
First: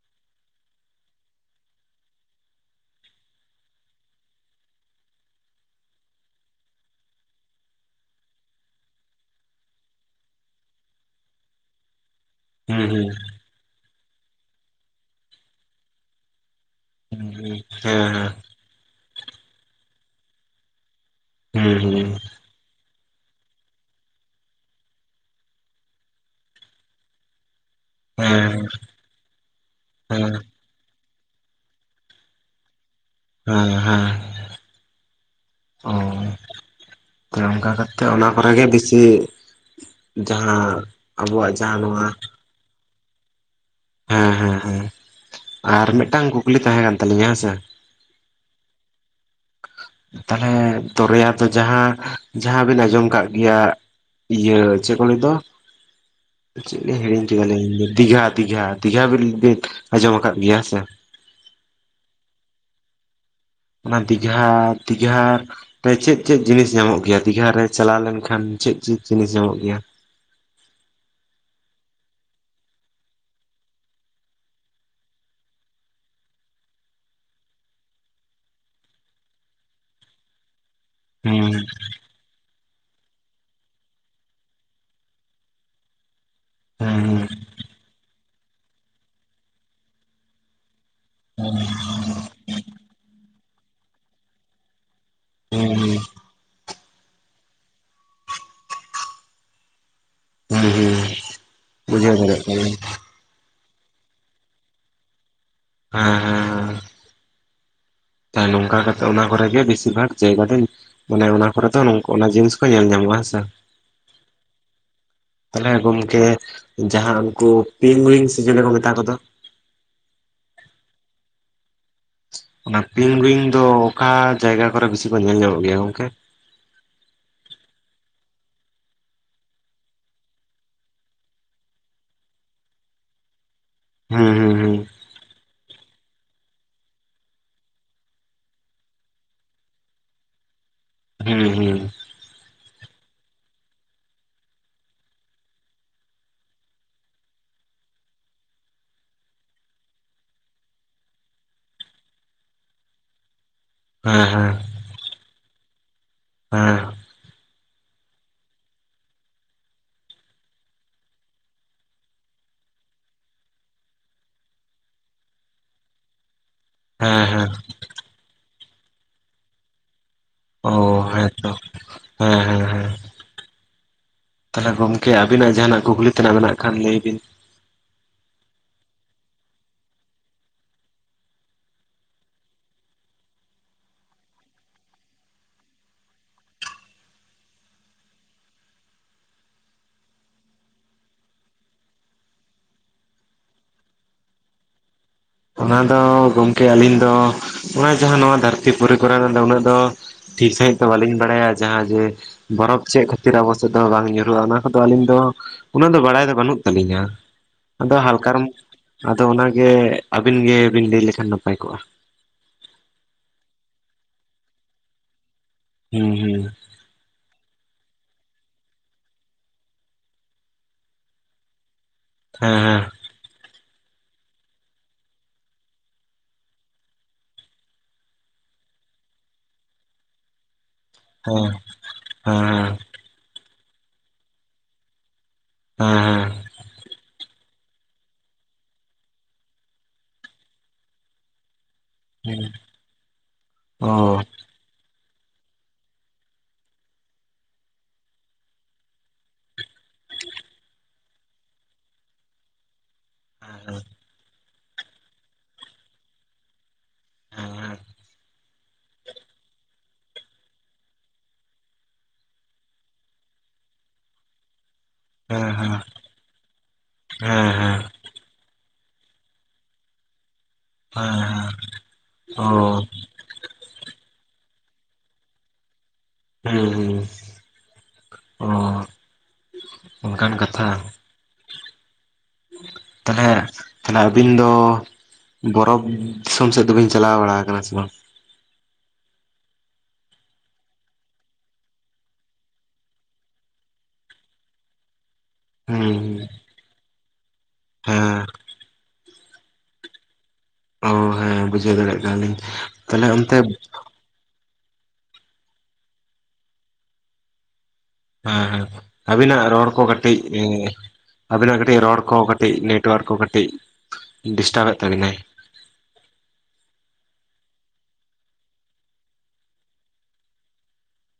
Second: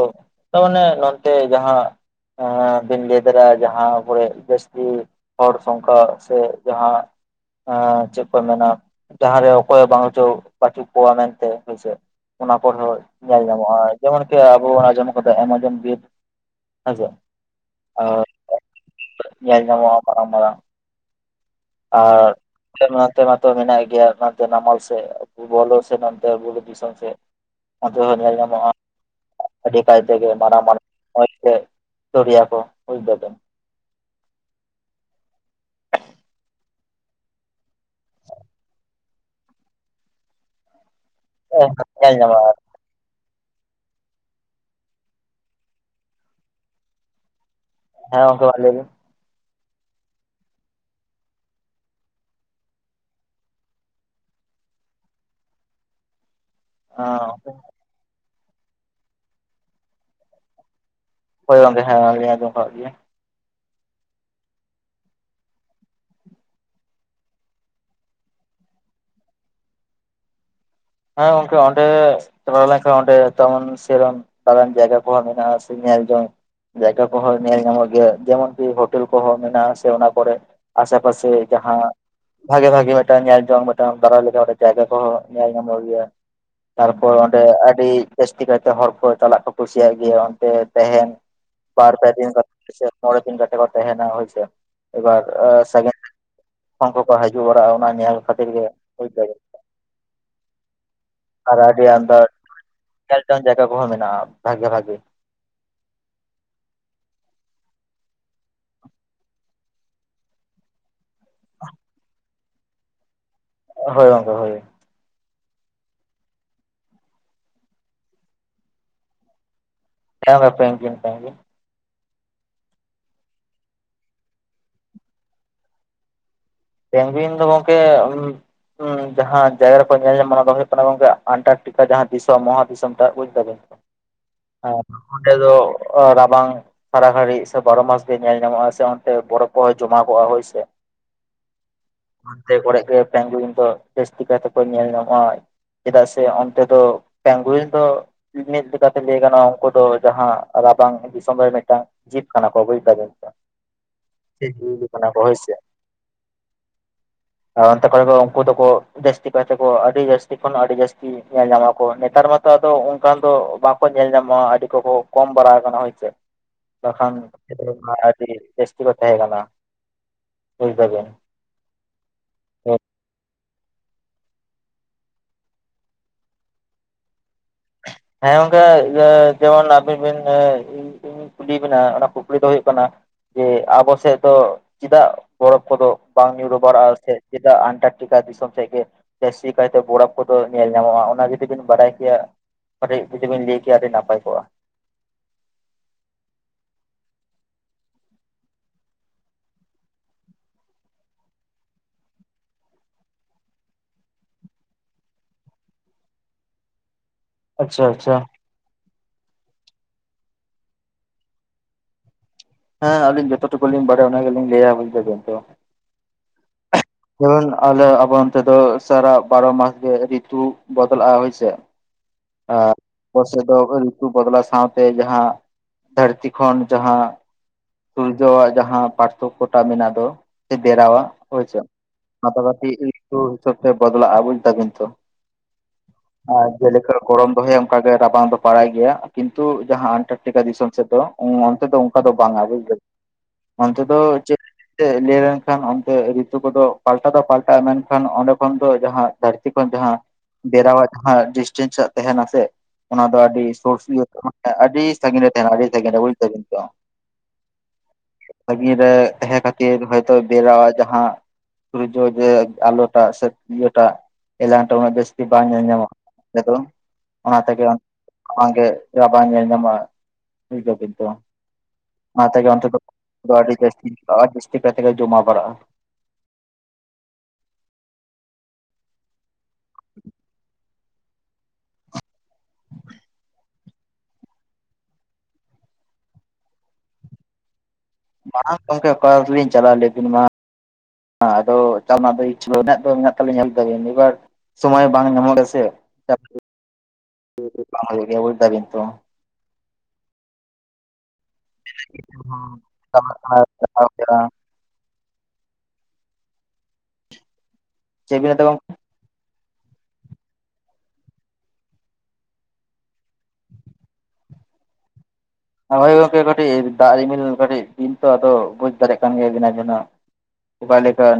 ᱛᱟᱢᱟᱱᱮ ᱱᱚᱱᱛᱮ ᱡᱟᱦᱟᱸ ᱮᱸ ᱵᱤᱱ ᱞᱟᱹᱭ ᱫᱟᱲᱮᱜ-ᱟ ᱡᱟᱦᱟᱸ ᱠᱚᱨᱮ ᱡᱟᱹᱥᱛᱤ ᱦᱚᱲ ᱥᱚᱝᱠᱷᱟ ᱥᱮ ᱡᱟᱦᱟᱸ ᱮᱸ ᱪᱮᱫ ᱠᱚ ᱢᱮᱱᱟ ᱡᱟᱦᱟᱸᱨᱮ ᱚᱠᱚᱭ ᱵᱟᱝᱪᱚ ᱯᱟᱪᱩ ᱠᱚᱣᱟ ᱢᱮᱱᱛᱮ ᱦᱳᱭ ᱥᱮ ᱚᱱᱟ ᱠᱚᱨᱮ ᱦᱚᱸ ᱦᱩᱸ ᱧᱮᱞ ᱧᱟᱢᱚᱜ-ᱟ ᱡᱮᱢᱚᱱᱠᱤ ᱟᱵᱚ ᱟᱸᱡᱚᱢ ᱠᱟᱫᱟ ᱮᱢᱟᱡᱚᱱ ᱵᱤᱨ ᱦᱮᱸᱥᱮ ᱦᱮᱸ ᱟᱨ ᱦᱮᱸ ᱧᱮᱞ ᱧᱟᱢᱚᱜᱟ ᱢᱟᱨᱟᱝ ᱢᱟᱨᱟᱝ᱾ ᱦᱮᱸ ᱦᱩᱸ ᱟᱨ [unintelligible] ᱢᱟᱛᱚ ᱢᱮᱱᱟᱜ ᱜᱮᱭᱟ [unintelligible] ᱱᱟᱢᱟᱞ ᱥᱮᱜ [unintelligible] ᱵᱩᱨᱩ ᱫᱤᱥᱚᱢ ᱥᱮ᱾ ᱚᱱᱛᱮ ᱦᱚᱸ ᱧᱮᱞ ᱦᱮᱸ ᱧᱟᱢᱚᱜ-ᱟ᱾ ᱟᱹᱰᱤ ᱠᱟᱭ ᱛᱮᱜᱮ ᱦᱮᱸ ᱢᱟᱨᱟᱝ ᱢᱟᱨᱟᱝ [unintelligible] ᱫᱚᱨᱭᱟ ᱠᱚ ᱵᱩᱡ ᱫᱟᱵᱤᱱ᱾ ᱦᱮᱸ ᱦᱮᱸ ᱚ ᱦᱮᱸ ᱚᱝᱠᱟ ᱠᱟᱛᱮ ᱚᱱᱟ ᱠᱚᱨᱮ ᱜᱮ ᱵᱤᱥᱤ ᱡᱟᱦᱟᱸ ᱟᱵᱚᱣᱟᱜ ᱡᱟᱦᱟᱸ ᱱᱚᱣᱟ ᱧᱮᱞ ᱧᱟᱢᱚᱜᱼᱟ ᱦᱮᱸ ᱦᱮᱸ ᱦᱮᱸ ᱟᱨ ᱢᱤᱫᱴᱟᱝ ᱠᱩᱠᱞᱤ ᱛᱟᱦᱮᱸ ᱠᱟᱱ ᱛᱟᱹᱞᱤᱧᱟ ᱦᱮᱸ ᱥᱮ ᱦᱮᱸ ᱜᱚᱝᱠᱮ ᱢᱟ ᱞᱮ ᱵᱤᱱ᱾ ᱛᱟᱞᱦᱮ ᱫᱚᱨᱭᱟ ᱫᱚ ᱡᱟᱦᱟᱸ ᱡᱟᱦᱟᱸ ᱵᱤᱱ ᱟᱸᱡᱚᱢ ᱠᱟᱜ ᱜᱮᱭᱟ ᱤᱭᱟᱹ ᱪᱮᱫ ᱠᱚ ᱞᱟᱹᱭ ᱫᱚ [inaudible] ᱪᱮᱫ ᱞᱤᱧ ᱦᱤᱲᱤᱧ ᱠᱮᱫᱟᱞᱤᱧ ᱫᱤᱜᱷᱟ ᱫᱤᱜᱷᱟ ᱫᱤᱜᱷᱟ ᱵᱤᱱ ᱟᱸᱡᱚᱢ ᱟᱠᱟᱫ ᱜᱮᱭᱟ ᱦᱮᱸᱥᱮ? ᱦᱳᱭ ᱜᱚᱝᱠᱮ ᱦᱮᱸ ᱜᱚᱝᱠᱮ ᱟᱸᱡᱚᱢ ᱠᱟᱜ ᱜᱮᱭᱟ᱾ ᱚᱱᱟ ᱫᱤᱜᱷᱟ ᱫᱤᱜᱷᱟᱨ ᱪᱮᱫ ᱪᱮᱫ ᱡᱤᱱᱤᱥ ᱧᱟᱢᱚᱜ ᱜᱮᱭᱟ ᱫᱤᱜᱷᱟ ᱨᱮ ᱪᱟᱞᱟᱣ ᱞᱮᱱᱠᱷᱟᱱ, ᱪᱮᱫ ᱪᱮᱫ ᱡᱤᱱᱤᱥ ᱧᱟᱢᱚᱜ ᱜᱮᱭᱟ? ᱦᱮᱸ ᱜᱚᱝᱠᱮ ᱚᱸᱰᱮ ᱪᱟᱞᱟᱣ ᱞᱮᱱᱠᱷᱟᱱ ᱚᱸᱰᱮ ᱛᱟᱢᱟᱱ ᱥᱤᱨᱚᱱ ᱫᱟᱨᱟᱱ ᱡᱟᱭᱜᱟ ᱠᱚᱦᱚᱸ ᱢᱮᱱᱟᱜᱟ ᱥᱮ ᱧᱮᱞ ᱡᱚᱝ ᱡᱟᱭᱜᱟ ᱠᱚᱦᱚᱸ ᱧᱮᱞ ᱧᱟᱢᱚᱜ ᱜᱮᱭᱟ ᱡᱮᱢᱚᱱᱠᱤ ᱦᱳᱴᱮᱞ ᱠᱚᱦᱚᱸ ᱢᱮᱱᱟᱜ-ᱟ ᱥᱮ ᱚᱱᱟ ᱠᱚᱨᱮ ᱟᱥᱮ ᱯᱟᱥᱮ ᱦᱩᱸ ᱡᱟᱦᱟᱸ ᱵᱷᱟᱜᱮ ᱵᱷᱟᱜᱮ ᱢᱮᱫᱴᱟᱝ ᱧᱮᱞ ᱡᱚᱝ ᱢᱮᱫᱴᱟᱝ ᱫᱟᱨᱟᱭ ᱞᱮᱠᱟ ᱡᱟᱭᱜᱟ ᱠᱚᱦᱚᱸ ᱧᱮᱞ ᱧᱟᱢᱚᱜ ᱜᱮᱭᱟ᱾ ᱛᱟᱨᱯᱚᱨ ᱦᱩᱸ ᱚᱸᱰᱮ ᱟᱹᱰᱤ ᱡᱟᱹᱥᱛᱤ ᱠᱟᱭᱛᱮ ᱦᱚᱲ ᱠᱚ ᱪᱟᱞᱟᱜ ᱠᱚ ᱠᱩᱥᱤᱭᱟᱜ ᱜᱮᱭᱟ ᱚᱱᱰᱮ ᱛᱮᱦᱮᱱ᱾ ᱵᱟᱨ ᱯᱮ ᱫᱤᱱ ᱠᱟᱛᱮ ᱥᱮ ᱢᱚᱬᱮ ᱫᱤᱱ ᱠᱟᱛᱮ ᱠᱚ ᱛᱟᱦᱮᱱᱟ ᱦᱳᱭᱥᱮ, ᱮᱵᱟᱨ ᱦᱩᱸ [unintelligible] ᱦᱟᱡᱩᱜ ᱵᱟᱲᱟᱜ-ᱟ ᱚᱱᱟ ᱧᱮᱞ ᱠᱷᱟᱹᱛᱤᱨ ᱜᱮ ᱵᱩᱪᱫᱟᱵᱤᱱ ᱦᱩᱸ ᱦᱩᱸ ᱟᱨ ᱟᱹᱰᱤ ᱵᱩᱡᱷᱟᱹᱣ ᱟᱢᱫᱟ ᱫᱟᱲᱮᱭᱟᱜ ᱠᱟᱹᱱᱟᱹᱧ ᱧᱮᱞ ᱡᱚᱧ ᱡᱟᱭᱜᱟ ᱠᱚᱦᱚᱸ ᱢᱮᱱᱟᱜᱼᱟ᱾ ᱵᱷᱟᱜᱮ ᱵᱷᱟᱜᱮ᱾ ᱦᱮᱸ ᱦᱮᱸ᱾ ᱦᱮᱸ ᱱᱚᱝᱠᱟ ᱠᱟᱛᱮ ᱚᱱᱟ ᱠᱚᱨᱮ ᱜᱮ ᱵᱮᱥᱤᱨ ᱵᱷᱟᱜ ᱡᱟᱭᱜᱟ ᱫᱚ ᱢᱟᱱᱮ ᱚᱱᱟ ᱠᱚᱨᱮ ᱫᱚ ᱚᱱᱟ ᱡᱤᱱᱤᱥ ᱠᱚ ᱧᱮᱞ ᱧᱟᱢᱚᱜᱼᱟ ᱦᱮᱸᱥᱮ᱾ ᱦᱳᱭ ᱜᱚᱝᱠᱮ ᱦᱳᱭ᱾ ᱛᱟᱦᱚᱞᱮ ᱜᱚᱢᱠᱮ ᱡᱟᱦᱟᱸ ᱩᱱᱠᱩ ᱯᱤᱝ ᱜᱩᱤᱝ ᱥᱮ ᱪᱮᱞᱮ ᱠᱚ ᱢᱮᱛᱟ ᱠᱚᱫᱚᱼᱼ ᱡᱟᱦᱟᱸ ᱜᱟᱯᱮ ᱜᱮ ᱢᱮᱯ ᱜᱮ [inaudible] ᱚᱱᱟ ᱯᱤᱝᱜᱩᱭᱤᱝ ᱫᱚ ᱚᱠᱟ ᱡᱟᱭᱜᱟ ᱠᱚᱨᱮ ᱵᱤᱥᱤ ᱠᱚ ᱧᱮᱞ ᱧᱟᱢᱚᱜ ᱜᱮᱭᱟ ᱜᱚᱝᱠᱮ? ᱯᱮᱝᱜᱩᱭᱤᱝ ᱫᱚ ᱜᱚᱢᱠᱮ ᱦᱩᱸ ᱡᱟᱦᱟᱸ ᱡᱟᱭᱜᱟ ᱨᱮᱠᱚ ᱧᱮᱞ ᱧᱟᱢ ᱚᱱᱟ ᱫᱚ ᱦᱩᱭᱩᱜ ᱠᱟᱱᱟ ᱜᱚᱝᱠᱮ ᱟᱱᱴᱟᱨᱴᱤᱠᱟ ᱡᱟᱦᱟᱸ ᱫᱤᱥᱚᱢ ᱢᱚᱦᱟ ᱫᱤᱥᱚᱢ ᱴᱟᱜ ᱵᱩᱡ ᱫᱟ ᱦᱩᱸ ᱟᱨ ᱦᱩᱸ ᱚᱸᱰᱮ ᱫᱚ ᱨᱟᱵᱟᱝᱼᱼ ᱥᱟᱨᱟ ᱜᱷᱟᱹᱲᱤᱡ ᱥᱮ ᱵᱟᱨᱚ ᱢᱟᱥ ᱜᱮ ᱧᱮᱞ ᱧᱟᱢᱚᱜᱼᱟ ᱥᱮ ᱚᱱᱰᱮ ᱵᱚᱨᱚᱯᱷ ᱠᱚᱦᱚᱸ ᱡᱚᱢᱟ ᱠᱚᱜᱼᱟ ᱦᱳᱭᱥᱮ᱾ ᱦᱩᱸ ᱦᱩᱸ, ᱦᱟᱱᱛᱮ ᱠᱚᱨᱮᱜ ᱜᱮ ᱯᱮᱝᱜᱩᱭᱤᱝ ᱫᱚ ᱡᱟᱹᱥᱛᱤ ᱠᱟᱭ ᱠᱟᱛᱮ ᱠᱚ ᱧᱮᱞ ᱧᱟᱢᱚᱜᱼᱟ᱾ ᱪᱮᱫᱟᱜ ᱥᱮ ᱚᱱᱛᱮ ᱫᱚ ᱯᱮᱝᱜᱩᱭᱤᱝ ᱫᱚᱼᱼ ᱢᱤᱫ ᱞᱮᱠᱟᱛᱮ ᱞᱟᱹᱭ ᱜᱟᱱᱚᱜᱼᱟ ᱩᱱᱠᱩ ᱫᱚ ᱡᱟᱦᱟᱸ ᱨᱟᱵᱟᱝ ᱫᱤᱥᱚᱢ ᱨᱮ ᱢᱤᱫᱴᱟᱝ ᱡᱤᱵ ᱠᱟᱱᱟ ᱠᱚ ᱵᱩᱪᱫᱟᱵᱮᱱ ᱛᱚ ᱦᱮᱸ ᱦᱮᱸ ᱥᱮ ᱡᱤᱭᱟᱹᱞᱤ ᱠᱟᱱᱟ ᱠᱚ ᱦᱳᱭ ᱥᱮ᱾ ᱦᱮᱸ, ᱟᱨ ᱚᱱᱛᱮ ᱠᱚᱨᱮ ᱫᱚ ᱩᱱᱠᱩ ᱫᱚᱠᱚ ᱡᱟᱹᱥᱛᱤ ᱠᱟᱭᱛᱮᱠᱚ ᱟᱹᱰᱤ ᱡᱟᱹᱥᱛᱤ ᱠᱷᱚᱱ ᱟᱹᱰᱤ ᱡᱟᱹᱥᱛᱤ ᱧᱮᱞ ᱧᱟᱢᱟ ᱠᱚ ᱱᱮᱛᱟᱨ ᱢᱟᱛᱚ ᱟᱫᱚ ᱚᱱᱠᱟᱱ ᱫᱚ ᱵᱟᱠᱚ ᱧᱮᱞ ᱧᱟᱢᱚᱜᱼᱟ ᱟᱹᱰᱤ ᱠᱚᱠᱚ ᱠᱚᱢ ᱵᱟᱲᱟ ᱟᱠᱟᱱᱟ ᱦᱳᱭᱥᱮ᱾ ᱵᱟᱠᱷᱟᱱ ᱦᱮᱸ ᱦᱮᱸ ᱟᱹᱰᱤ ᱡᱟᱹᱥᱛᱤ ᱠᱚ ᱛᱟᱦᱮᱸ ᱠᱟᱱᱟ ᱵᱩᱡ ᱚ ᱫᱟᱵᱤᱱ᱾ ᱦᱮᱸᱛᱚ ᱦᱮᱸ ᱦᱮᱸ ᱦ [inaudible] ᱦᱮᱸ ᱛᱟᱦᱚᱞᱮ ᱜᱚᱢᱠᱮ ᱟᱵᱤᱱᱟᱜ ᱡᱟᱦᱟᱱᱟᱜ ᱠᱩᱠᱞᱤ ᱛᱮᱱᱟᱜ ᱢᱮᱱᱟᱜ ᱠᱷᱟᱱ ᱞᱟᱹᱭ ᱵᱤᱱ? ᱦᱮᱸ ᱜᱚᱝᱠᱮ, ᱡᱮᱢᱚᱱ ᱟᱵᱤᱱ ᱵᱤᱱ ᱤᱧ ᱠᱩᱞᱤ ᱵᱤᱱᱟ ᱚᱱᱟ ᱠᱩᱠᱞᱤ ᱫᱚ ᱦᱩᱭᱩᱜ ᱠᱟᱱᱟ ᱡᱮ ᱟᱵᱚ ᱥᱮᱫ ᱫᱚ ᱪᱮᱫᱟᱜ ᱵᱚᱨᱚᱯᱷ ᱠᱚᱫᱚ ᱵᱟᱝ ᱧᱩᱨᱩ ᱵᱟᱲᱟᱜ-ᱟ ᱥᱮ ᱪᱮᱫᱟᱜ ᱟᱱᱴᱟᱨᱠᱴᱤᱠᱟ ᱫᱤᱥᱚᱢ ᱥᱮᱫ ᱜᱮ ᱡᱟᱹᱥᱛᱤ ᱠᱟᱭᱛᱮ ᱵᱚᱨᱚᱯᱷ ᱠᱚᱫᱚ ᱧᱮᱞ ᱧᱟᱢᱚᱜᱼᱟ᱾ ᱚᱱᱟ ᱡᱩᱫᱤᱵᱤᱱ ᱵᱟᱰᱟᱭ ᱠᱮᱭᱟ ᱠᱟᱹᱴᱤᱡ ᱡᱩᱫᱤ ᱵᱤᱱ ᱞᱟᱹᱭ ᱠᱮᱭᱟ ᱟᱹᱰᱤ ᱱᱟᱯᱟᱭ ᱠᱚᱜᱼᱟ? ᱚᱱᱟ ᱫᱚ ᱜᱚᱢᱠᱮ ᱟᱹᱞᱤᱧ ᱫᱚ ᱚᱱᱟ ᱡᱟᱦᱟᱸ ᱱᱚᱣᱟ ᱫᱷᱟᱹᱨᱛᱤ-ᱯᱩᱨᱤ ᱠᱚᱨᱮ ᱱᱟᱜ ᱫᱚ ᱩᱱᱟᱹᱜ ᱫᱚ ᱴᱷᱤᱠ ᱥᱟᱺᱦᱤᱡ ᱛᱚ ᱵᱟᱹᱞᱤᱧ ᱵᱟᱲᱟᱭᱟ ᱡᱟᱦᱟᱸ ᱡᱮ ᱵᱚᱨᱚᱯᱷ ᱪᱮᱫ ᱠᱷᱟᱹᱛᱤᱨ ᱟᱵᱚ ᱥᱮᱫ ᱫᱚ ᱵᱟᱝ ᱧᱩᱨᱦᱩᱜᱼᱟ ᱚᱱᱟ ᱠᱚᱫᱚ ᱟᱹᱞᱤᱧ ᱫᱚ ᱩᱱᱟᱹᱜ ᱫᱚ ᱵᱟᱲᱟᱭ ᱫᱚ ᱵᱟᱹᱱᱩᱜ ᱛᱟᱹᱞᱤᱧᱟ᱾ ᱟᱪᱪᱷᱟ ᱟᱫᱚ ᱟᱪᱪᱷᱟ ᱦᱟᱞᱠᱟ ᱨᱚᱢ ᱟᱫᱚ ᱚᱱᱟᱜᱮ ᱟᱹᱵᱤᱱ ᱜᱮᱵᱤᱱ ᱞᱟᱹᱭ ᱞᱮᱠᱷᱟᱱ ᱱᱟᱯᱟᱭ ᱠᱚᱜᱼᱟ᱾ ᱦᱮᱸ ᱟᱹᱞᱤᱧ ᱡᱚᱛᱚ ᱴᱩᱠᱩ ᱞᱤᱧ ᱵᱟᱲᱟᱭᱟ ᱚᱱᱟ ᱜᱮᱞᱤᱧ ᱞᱟᱹᱭᱟ ᱵᱩᱡ ᱫᱟᱵᱤᱱ ᱛᱚ᱾ ᱦᱩᱸ ᱦᱩᱸ᱾ ᱡᱮᱢᱚᱱ ᱟᱞᱮ ᱟᱵᱚ ᱚᱱᱛᱮ ᱫᱚ ᱥᱟᱨᱟ ᱵᱟᱨᱚ ᱢᱟᱥ ᱜᱮ ᱨᱤᱛᱩ ᱵᱚᱫᱚᱞᱟᱜ ᱦᱩᱭ ᱥᱮ, ᱟ ᱦᱮᱸ ᱦᱮᱸ [inaudible] ᱟᱵᱳ ᱥᱮᱫ ᱫᱚ ᱨᱤᱛᱩ ᱵᱚᱫᱞᱟ ᱥᱟᱶᱛᱮ ᱡᱟᱦᱟᱸ ᱫᱷᱟᱹᱨᱛᱤ ᱠᱷᱚᱱ ᱡᱟᱦᱟᱸ ᱥᱩᱨᱡᱚᱜ ᱟᱜ ᱡᱟᱦᱟᱸ ᱯᱟᱨᱛᱷᱚᱠᱚ ᱴᱟᱜ ᱢᱮᱱᱟᱜ ᱫᱚ ᱥᱮ ᱰᱮᱨᱟᱣᱟ ᱦᱳᱭ ᱦᱮᱸ ᱪᱮ, ᱚᱱᱟ ᱫᱚ ᱦᱮᱸ ᱦᱮᱸ ᱠᱟᱹᱴᱤᱡ ᱨᱤᱛᱩ ᱦᱤᱥᱟᱹᱵᱽ ᱛᱮ ᱵᱚᱫᱞᱟᱜ-ᱟ ᱵᱩᱪᱫᱟᱵᱤᱱ ᱛᱚ᱾ ᱦᱮ᱾ ᱟᱨ ᱡᱮᱞᱮᱠᱟ ᱜᱚᱲᱚᱢ ᱫᱚᱦᱚᱭᱟ ᱚᱱᱠᱟ ᱜᱮ ᱨᱟᱵᱟᱝ ᱫᱚ ᱯᱟᱲᱟᱭ ᱜᱮᱭᱟ, ᱠᱤᱱᱛᱩ ᱡᱟᱦᱟᱸ ᱟᱱᱴᱟᱨᱴᱤᱠᱟ ᱫᱤᱥᱚᱢ ᱥᱮᱫ ᱫᱚ ᱚᱸ ᱚᱛᱮᱫᱚ ᱚᱠᱟ ᱫᱚ ᱵᱟᱝᱟ, ᱦᱮᱸ ᱵᱩᱪᱫᱟᱵᱤᱱ ᱚᱱᱛᱮ ᱚ ᱫᱚ ᱪᱮᱫ ᱞᱟᱹᱭ ᱞᱮᱱᱠᱷᱟᱱ ᱨᱤ ᱟᱹᱛᱩ ᱠᱚᱫᱚ ᱯᱟᱞᱴᱟ ᱫᱚ ᱯᱟᱞᱴᱟᱜᱼᱟ ᱢᱮᱱᱠᱷᱟᱱ ᱚᱸᱰᱮ ᱠᱷᱚᱱ ᱫᱚ ᱡᱟᱦᱟᱸ ᱫᱷᱟᱹᱨᱛᱤ ᱠᱷᱚᱱ ᱡᱟᱦᱟᱸ ᱵᱮᱨᱟᱣᱟ ᱦ ᱰᱤᱥᱴᱮᱱᱥᱟᱜ ᱛᱟᱦᱮᱱᱟ ᱥᱮ ᱚᱱᱟ ᱫᱚ ᱟᱹᱰᱤ ᱦᱮᱸ ᱥᱚᱨᱳᱥ ᱤᱭᱟ ᱟᱹᱰᱤ ᱥᱺᱤᱧ ᱛᱟᱦᱮᱱᱟ ᱟᱹᱰᱤ ᱥᱟᱹᱜᱤᱧ ᱨᱮ ᱛᱟᱦᱮᱱᱟ᱾ᱵᱩᱪᱫᱟᱵᱤᱱ ᱛᱚ᱾ ᱦᱮᱸ ᱵᱷᱟᱹᱜᱤ ᱨᱮ ᱛᱟᱦᱮᱸ ᱠᱷᱟᱹᱛᱤᱨ ᱦᱳᱭᱛᱳ ᱵᱮᱨᱟ ᱟᱜ ᱡᱟᱦᱟᱸ᱾ ᱡᱮ ᱟᱞᱳᱴᱟ ᱥᱮ ᱤᱭᱟᱹᱴᱟ ᱮᱞᱟᱝᱴᱟ ᱩᱱᱟᱹᱜ ᱡᱟᱹᱥ ᱵᱟᱝ ᱦᱮᱸ ᱧᱮ ᱦᱮᱸ ᱧᱟᱢᱚᱜ-ᱟ ᱚᱱᱟ ᱫᱚ ᱚᱱᱟ ᱦᱮᱸ ᱛᱮᱜᱮ ᱦᱮᱸ ᱟᱜᱮ ᱵᱟᱝ ᱧᱮᱞ ᱧᱟᱢᱚᱜ-ᱟ᱾ ᱵᱩᱫᱷᱚ ᱫᱟᱵᱤᱱ ᱛᱚ ᱦᱮᱸ ᱦᱮᱸ ᱚᱱᱟ ᱛᱮᱜᱮ ᱚ ᱚᱱᱛᱮ ᱫᱚ᱾ ᱫᱚ ᱟᱹᱰᱤ ᱡᱟᱹᱥᱛᱤ ᱟᱨ ᱡᱟᱹᱥᱛᱤ ᱠᱟᱭᱛᱮ ᱜᱮ ᱡᱚᱢᱟ ᱵᱟᱲᱟᱜ-ᱟ᱾ ᱦᱩᱸ ᱦᱩᱸ ᱚ ᱚᱱᱠᱟᱱ ᱠᱟᱛᱷᱟ᱾ [inaudible] ᱛᱟᱞᱦᱮ ᱟᱹᱵᱤᱱ ᱫᱚ᱾ ᱵᱚᱨᱚᱯᱷ ᱫᱤᱥᱚᱢ ᱥᱮᱜ ᱫᱚ ᱵᱤᱱ ᱪᱟᱞᱟᱣ ᱵᱟᱲᱟᱣ ᱟᱠᱟᱱᱟ ᱥᱮ ᱵᱟᱝ? ᱢᱟᱨᱟᱝ ᱜᱚᱢᱠᱮ ᱚᱠᱟ ᱨᱮᱞᱤᱧ ᱪᱟᱞᱟ ᱞᱮᱹᱵᱤᱱ ᱢᱟ᱾ ᱦᱟᱸ ᱟᱫᱚ ᱪᱟᱞ ᱱᱟᱜ ᱫᱚ ᱤᱪᱷᱟᱹ ᱢᱮᱱᱟᱜ ᱫᱚ ᱢᱮᱱᱟᱜ ᱫᱚ ᱛᱟᱞᱤᱧᱟ ᱵᱩᱡ ᱫᱟᱵᱤᱱ ᱮᱵᱟᱨ ᱥᱚᱢᱚᱭ ᱵᱟᱝ ᱧᱟᱢᱚᱜ᱾ [inaudible] ᱦᱩᱸ ᱦᱮᱸ ᱵᱩᱡᱽ ᱫᱟᱵᱤᱱ ᱛᱚ ᱾ ᱦᱩᱸ ᱦᱮᱸ ᱵᱩᱡᱷᱟᱹᱣ ᱫᱟᱲᱮᱜ ᱠᱟᱱ ᱞᱤᱧ ᱛᱟᱞᱦᱮ ᱚᱱᱛᱮ᱾ ᱪᱮᱫ ᱵᱤᱱ ᱞᱟᱹᱭ ᱫᱟ ᱦᱮᱸ ᱜᱚᱝᱠᱮ ᱟᱵᱤᱱᱟᱜ ᱨᱚᱲ ᱠᱚ ᱠᱟᱹᱴᱤᱡ ᱵᱤᱱ᱾ ᱟᱵᱤᱱᱟᱜ ᱠᱟᱴᱤᱡ ᱨᱚᱲ ᱠᱚ ᱠᱟᱴᱤᱡ ᱱᱮᱴᱚᱣᱟᱨᱠ ᱠᱚ ᱠᱟᱴᱤᱡ ᱰᱤᱥᱴᱟᱵᱮᱫ ᱛᱟᱵᱤᱱᱟᱭ᱾ ᱦᱳᱭ ᱜᱚᱝᱠᱮ ᱠᱟᱹᱴᱤᱡ ᱫᱟᱜ ᱨᱤᱢᱤᱞ ᱠᱟᱹᱴᱤᱡ ᱫᱤᱱ ᱛᱚ ᱟᱫᱚ ᱵᱩᱡ ᱫᱟᱲᱮᱜ ᱠᱟᱱ ᱜᱮᱭᱟᱵᱤᱱ ᱟᱹᱵᱤᱱ ᱦᱚᱸ᱾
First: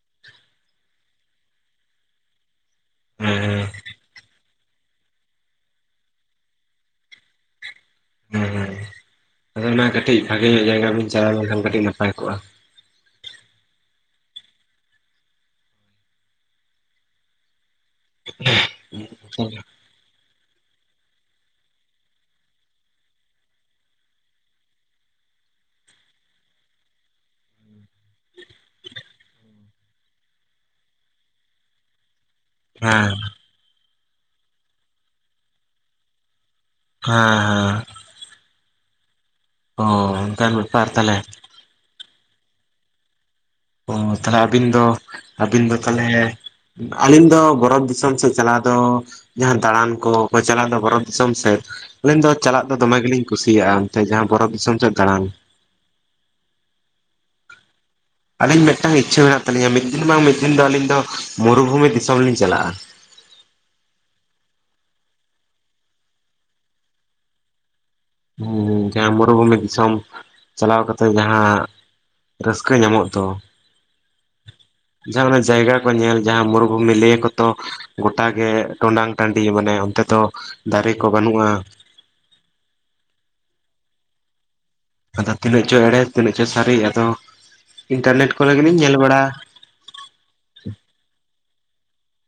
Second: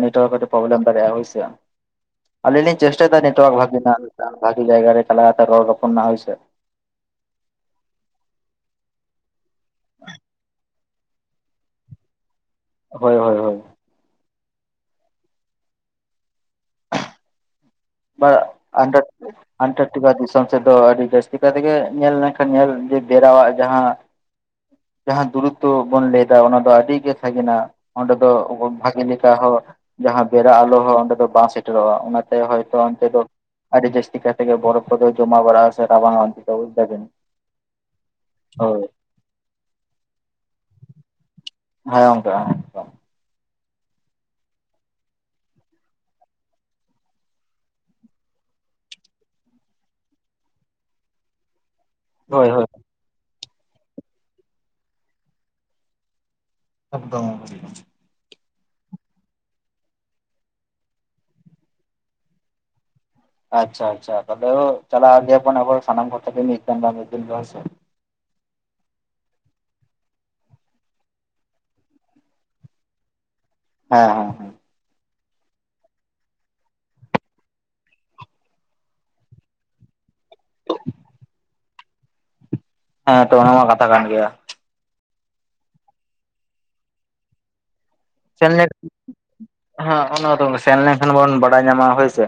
ᱱᱮᱴᱣᱟᱨᱠ ᱠᱟᱴᱤᱜ ᱯᱚᱵᱞᱮᱢ ᱫᱟᱲᱮᱜ ᱟ ᱦᱳᱭ ᱥᱮ ᱟᱞᱤᱧ ᱞᱤᱧ ᱪᱮᱥᱴᱟᱭ ᱫᱟ ᱱᱮᱴᱳᱟᱨᱠ ᱦᱮᱸ ᱵᱷᱟᱜᱤ ᱱᱟ ᱵᱷᱟᱜᱤ ᱡᱟᱭᱜᱟ ᱨᱮ ᱪᱟᱞᱟ ᱛᱮ ᱨᱚᱲ ᱨᱚᱯᱚᱲ ᱨᱮᱱᱟᱜ ᱦᱚᱭ ᱥᱮ᱾ ᱦᱩᱸ ᱦᱩᱸ ᱟᱫᱚ ᱚᱱᱟ ᱠᱟᱹᱴᱤᱡ ᱵᱷᱟᱜᱮ ᱧᱚᱜ ᱡᱟᱭᱜᱟ ᱵᱤᱱ ᱪᱟᱞᱟᱣ ᱞᱮᱱᱠᱷᱟᱱ ᱠᱟᱹᱴᱤᱡ ᱱᱟᱯᱟᱭ ᱠᱚᱜ-ᱟ᱾ ᱦᱳᱭ ᱦᱳᱭ ᱦᱳᱭ᱾ ᱦᱮᱸ [unintelligible] [inaudible] ᱫᱤᱥᱚᱢ ᱥᱮᱫ ᱫᱚ ᱟᱹᱰᱤ ᱡᱟᱹᱥᱛᱤ ᱠᱟᱭ ᱛᱮᱜᱮ ᱧᱮᱞ ᱞᱮᱱᱠᱷᱟᱱ ᱧᱮᱞ ᱡᱮ ᱵᱮᱨᱟᱣᱟᱜ ᱡᱟᱦᱟᱸ᱾ ᱡᱟᱦᱟᱸ ᱫᱩᱨᱚᱛᱚ ᱵᱚᱱ ᱞᱟᱹᱭ ᱫᱟ ᱚᱱᱟ ᱫᱚ ᱟᱹᱰᱤ ᱜᱮ ᱥᱟᱜᱤᱱᱟ᱾ ᱚᱸᱰᱮ ᱫᱚ ᱵᱷᱟᱜᱤ ᱞᱮᱠᱟ ᱦᱚᱸ ᱡᱟᱦᱟᱸ ᱵᱮᱨᱟ ᱟᱞᱚ ᱦᱚᱸ ᱚᱸᱰᱮ ᱫᱚ ᱵᱟᱝ ᱥᱮᱴᱮᱨᱚᱜ-ᱟ ᱚᱱᱟᱛᱮ ᱦᱚᱭ ᱛᱚ ᱚᱱᱛᱮ ᱦᱮᱸ ᱫᱚ ᱟᱹᱰᱤ ᱡᱟᱹᱥᱛᱤ ᱠᱟᱭ ᱛᱮᱜᱮ ᱵᱚᱨᱚᱯ ᱠᱚᱫᱚ ᱡᱚᱢᱟ ᱵᱟᱨᱟ ᱥᱮ ᱨᱟᱵᱟᱝ ᱚᱱ [inaudible] ᱦᱮᱸ ᱦᱳᱭ᱾ ᱚ ᱚᱱᱠᱟᱱ ᱵᱮᱯᱟᱨ ᱛᱟᱦᱞᱮ᱾ ᱦᱮᱸ ᱜᱚᱢᱠᱮ ᱾ ᱚ ᱛᱟᱞᱦᱮ ᱟᱹᱵᱤᱱ ᱫᱚ ᱟᱹᱵᱤᱱ ᱫᱚ ᱛᱟᱞᱦᱮ᱾ ᱟᱹᱞᱤᱧ ᱫᱚ ᱵᱚᱨᱚᱛ ᱫᱤᱥᱚᱢ ᱥᱮᱫ ᱪᱟᱞᱟᱣ ᱫᱚ᱾ ᱡᱟᱦᱟᱸ ᱫᱟᱬᱟᱱ ᱠᱚᱠᱚ ᱪᱟᱞᱟᱜ ᱫᱚ ᱵᱚᱨᱚᱯ ᱫᱤᱥᱚᱢ ᱥᱮᱫ᱾ ᱟᱹᱞᱤᱱ ᱫᱚ ᱦᱳᱭ ᱦᱳᱭ ᱪᱟᱞᱟᱜ ᱫᱚ ᱫᱚᱢᱮ ᱜᱮᱞᱤᱧ ᱠᱩᱥᱤᱭᱟᱜ-ᱟ ᱚᱱᱛᱮ ᱡᱟᱦᱟᱸ ᱵᱚᱨᱚᱛ ᱫᱤᱥᱚᱢ ᱥᱮᱫ ᱫᱟᱬᱟᱱ᱾ ᱮᱠᱚᱫᱚᱢ᱾ ᱟᱹᱞᱤᱧ ᱢᱮᱜᱴᱟᱝ ᱤᱪᱪᱷᱟᱹ ᱢᱮᱱᱟᱜ ᱛᱟᱞᱤᱧᱟ ᱢᱤᱫ ᱫᱤᱱ ᱵᱟᱝ ᱢᱤᱫ ᱫᱤᱱ ᱫᱚ ᱟᱹᱞᱤᱧ ᱫᱚ ᱢᱩᱨᱩᱵᱷᱩᱢᱤ ᱫᱤᱥᱚᱢ ᱞᱤᱧ ᱪᱟᱞᱟᱜ-ᱟ᱾ ᱟᱪᱷᱟ ᱟᱪᱷᱟ ᱛᱟᱞᱦᱮ ᱦᱳ ᱪᱟᱞᱟᱜ ᱜᱮᱭᱟ ᱟᱵᱟᱨ ᱥᱟᱱᱟᱢ ᱠᱚ ᱛᱮ ᱜᱮ ᱢᱤᱫ ᱫᱤ ᱢᱤᱫ ᱫᱤᱱ ᱵᱟᱝ ᱥᱮ᱾ ᱦᱩᱸ ᱦᱩᱸ ᱡᱟᱦᱟᱸ ᱢᱩᱨᱩᱵᱷᱩᱢᱤ ᱫᱤᱥᱚᱢ ᱪᱟᱞᱟᱣ ᱠᱟᱛᱮ ᱡᱟᱦᱟᱸ ᱨᱟᱹᱥᱠᱟᱹ ᱧᱟᱢᱚᱜ ᱫᱚ᱾ ᱦᱮᱸ ᱦᱮᱸ ᱦᱮᱸ᱾ ᱡᱟᱦᱟᱸ ᱚᱱᱮ ᱡᱟᱭᱜᱟ ᱠᱚ ᱧᱮᱞ ᱡᱟᱦᱟᱸ ᱢᱩᱨᱵᱷᱩᱢᱤ ᱞᱟᱹᱭ ᱟᱠᱚ ᱛᱚ ᱜᱚᱴᱟ ᱜᱮ ᱴᱚᱸᱰᱟᱝ ᱴᱟᱺᱰᱤ ᱢᱟᱱᱮ ᱚᱱᱛᱮ ᱫᱚ ᱫᱟᱨᱮ ᱠᱚ ᱵᱟᱹᱱᱩᱜ-ᱟ᱾ ᱦᱮᱸ ᱛᱚ ᱚᱱᱟ ᱢᱟ ᱠᱟᱛᱷᱟ ᱠᱟᱱ ᱜᱤᱭᱟ᱾ ᱟᱫᱚ ᱛᱤᱱᱟᱹᱜ ᱪᱚ ᱮᱲᱮ ᱛᱤᱱᱟᱹᱜ ᱪᱚ ᱥᱟᱨᱤ ᱟᱫᱚ ᱤᱱᱴᱟᱨᱱᱮᱴ ᱠᱚᱨᱮ ᱜᱮᱞᱤᱧ ᱧᱮᱞ ᱵᱟᱲᱟ ᱦᱚᱸᱜ-ᱚ ᱱᱚᱣᱟ ᱫᱚ ᱥᱮᱱ ᱞᱮᱱᱠᱷᱟᱱ ᱵᱚᱱ ᱵᱟᱲᱟᱭ ᱧᱟᱢᱟ ᱦᱳᱭ ᱥᱮ᱾